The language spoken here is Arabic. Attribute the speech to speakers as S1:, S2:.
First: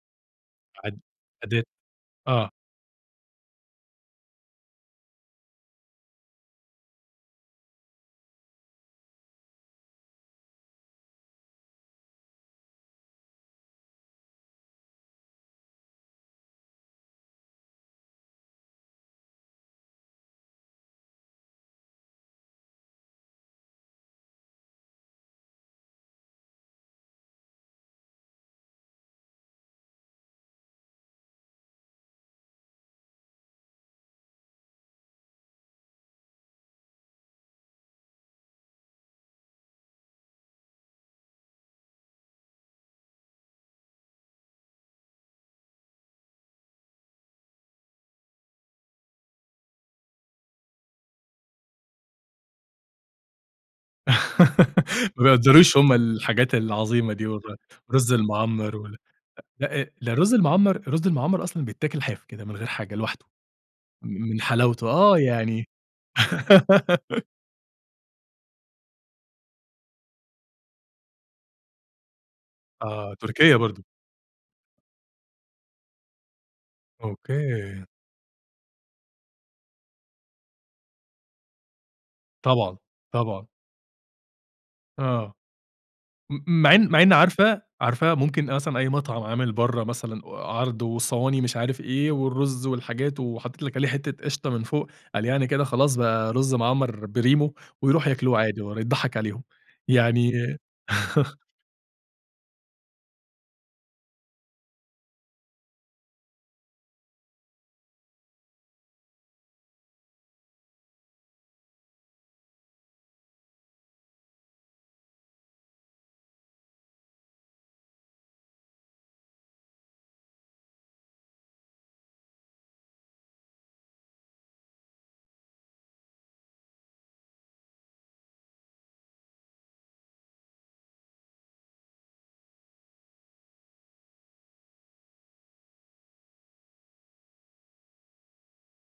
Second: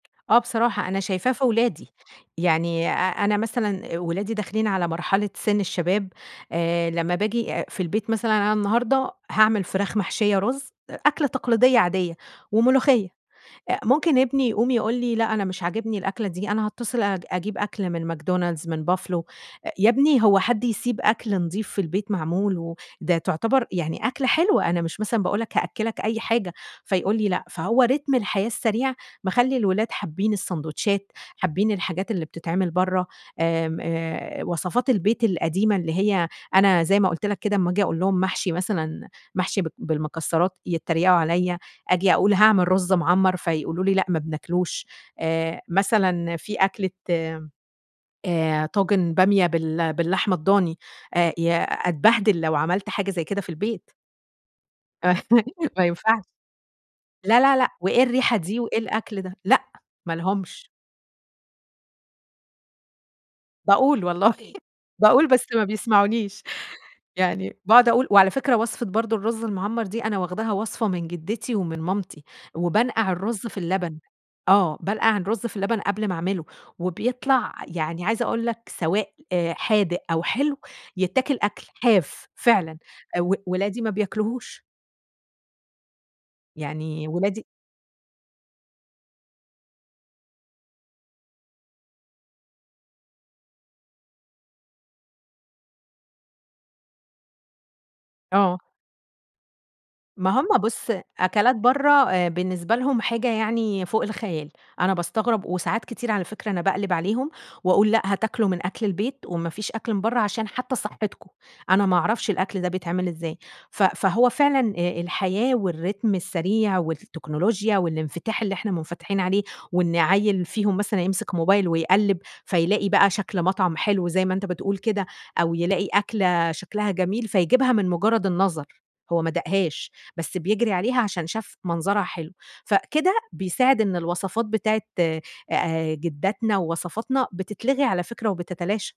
S1: آه بصراحة، أنا
S2: عاد
S1: شايفاه في
S2: عادية.
S1: ولادي.
S2: آه.
S1: يعني أ أنا مثلًا ولادي داخلين على مرحلة سِن الشباب، آآ لمّا باجي آآ في البيت مثلًا أنا النهاردة هاعمل فراخ محشية رز، أكلة تقليدية عادية وملوخية. أ ممكن ابني يقوم يقول لي: "لأ أنا مش عاجبني الأكلة دي، أنا هاتصل أج أجيب أكل من McDonald's، من buffalo." آآ يا ابني هو حد يسيب أكل نضيف في البيت معمول، وده تعتبر يعني أكلة حلوة، أنا مش مثلًا باقول لك هأكّلك أي حاجة فيقول لي: "لأ." فهو رتم الحياة السريع مخلّي الولاد حابين السندوتشات، حابين الحاجات اللي بتتعمل برا، آمم آآ وصفات البيت القديمة اللي هي، أنا زي ما قُلت لك كده، أما آجي أقول لهم محشي مثلًا، محشي ب بالمكسرات، يتريقوا عليَّا، أجي أقول: "هاعمل رز مَعمّر." فيقولوا لي: "لأ، ما بناكلوش." آآ مثلًا فيه أكلة، آآ طاجن بامية بال باللحمة الضاني، آآ يا أتبهدل لو عملَت حاجة زي كده في البيت.
S2: ما بيقدّروش
S1: ما
S2: هم
S1: ينفعش.
S2: الحاجات العظيمة دي
S1: لا لا
S2: والله
S1: لأ، وإيه
S2: الرز
S1: الريحة دي
S2: المَعمّر
S1: وإيه
S2: وال
S1: الأكل ده؟ لأ،
S2: لأ
S1: ما
S2: ده رز
S1: لهومش.
S2: المَعمّر، الرز المَعمّر أصلًا بيتاكل حاف كده، من غير حاجة لوحده،
S1: باقول
S2: م
S1: والله
S2: من حلاوته. آه
S1: باقول، بس ما
S2: يعني
S1: بيسمعونيش يعني باقعد أقول. وعلى فكرة وصفة برضه الرز المعمّر دي، أنا واخداها وصفة من جدتي ومن مامتي، وبانقَع
S2: آه،
S1: الرز في
S2: تركيا برضه.
S1: اللبن. آه، بانقَع الرز في اللبن قبل ما أعمله وبيطلَع،
S2: أوكي
S1: يعني عايزة أقول لك، سواء حادق أو حلو؛ يتّاكل أكل. حاف، فعلًا.
S2: طبعًا.
S1: و
S2: طبعًا.
S1: ولادي ما بياكلوهوش.
S2: آه. م مع إن مع
S1: يعني
S2: إن
S1: ولادي
S2: عارفة، عارفة؟ ممكن أصلًا أي مطعم عامل برا مثلًا و عرض وصواني مش عارف إيه والرز والحاجات وحطيت لِك عليه حتة قشطة من فوق، قال يعني كده خلاص بقى رز مَعمّر بريمو، ويرُوح ياكلوه
S1: آه.
S2: عادي والّا اضّحك عليهم.
S1: ما
S2: يعني
S1: هم بُص، أكلات برا آآ بالنسبة لهم حاجة يعني فوق الخيال. أنا باستغرب، وساعات كتير على فكرة أنا باقلب عليهم، وأقول: "لأ هتاكلوا من أكل البيت، ومافيش أكل من برا، عشان حتى صحتكم." أنا ما اعرفش الأكل ده بيتعمل إزاي. ف فهو فعلًا، آآ الحياة والرتم السريع والتكنولوجيا والإنفتاح اللي إحنا منفتحين عليه، وإن عيِل فيهم مثلًا يمسِك موبايل ويقلّب، فيلاقي بقى شكْل مطعم حلو زي ما أنت بتقول كده أو يلاقي أكلة شكْلها جميل، فيجيبها من مجرد النظر. هو ما داقهاش، بس بيجري عليها عشان شاف منظرها حلو. فكده، بيساعد إن الوصفات بتاعة آآ جداتنا ووصفاتنا، بتتلغي على فكرة وبتتلاشى.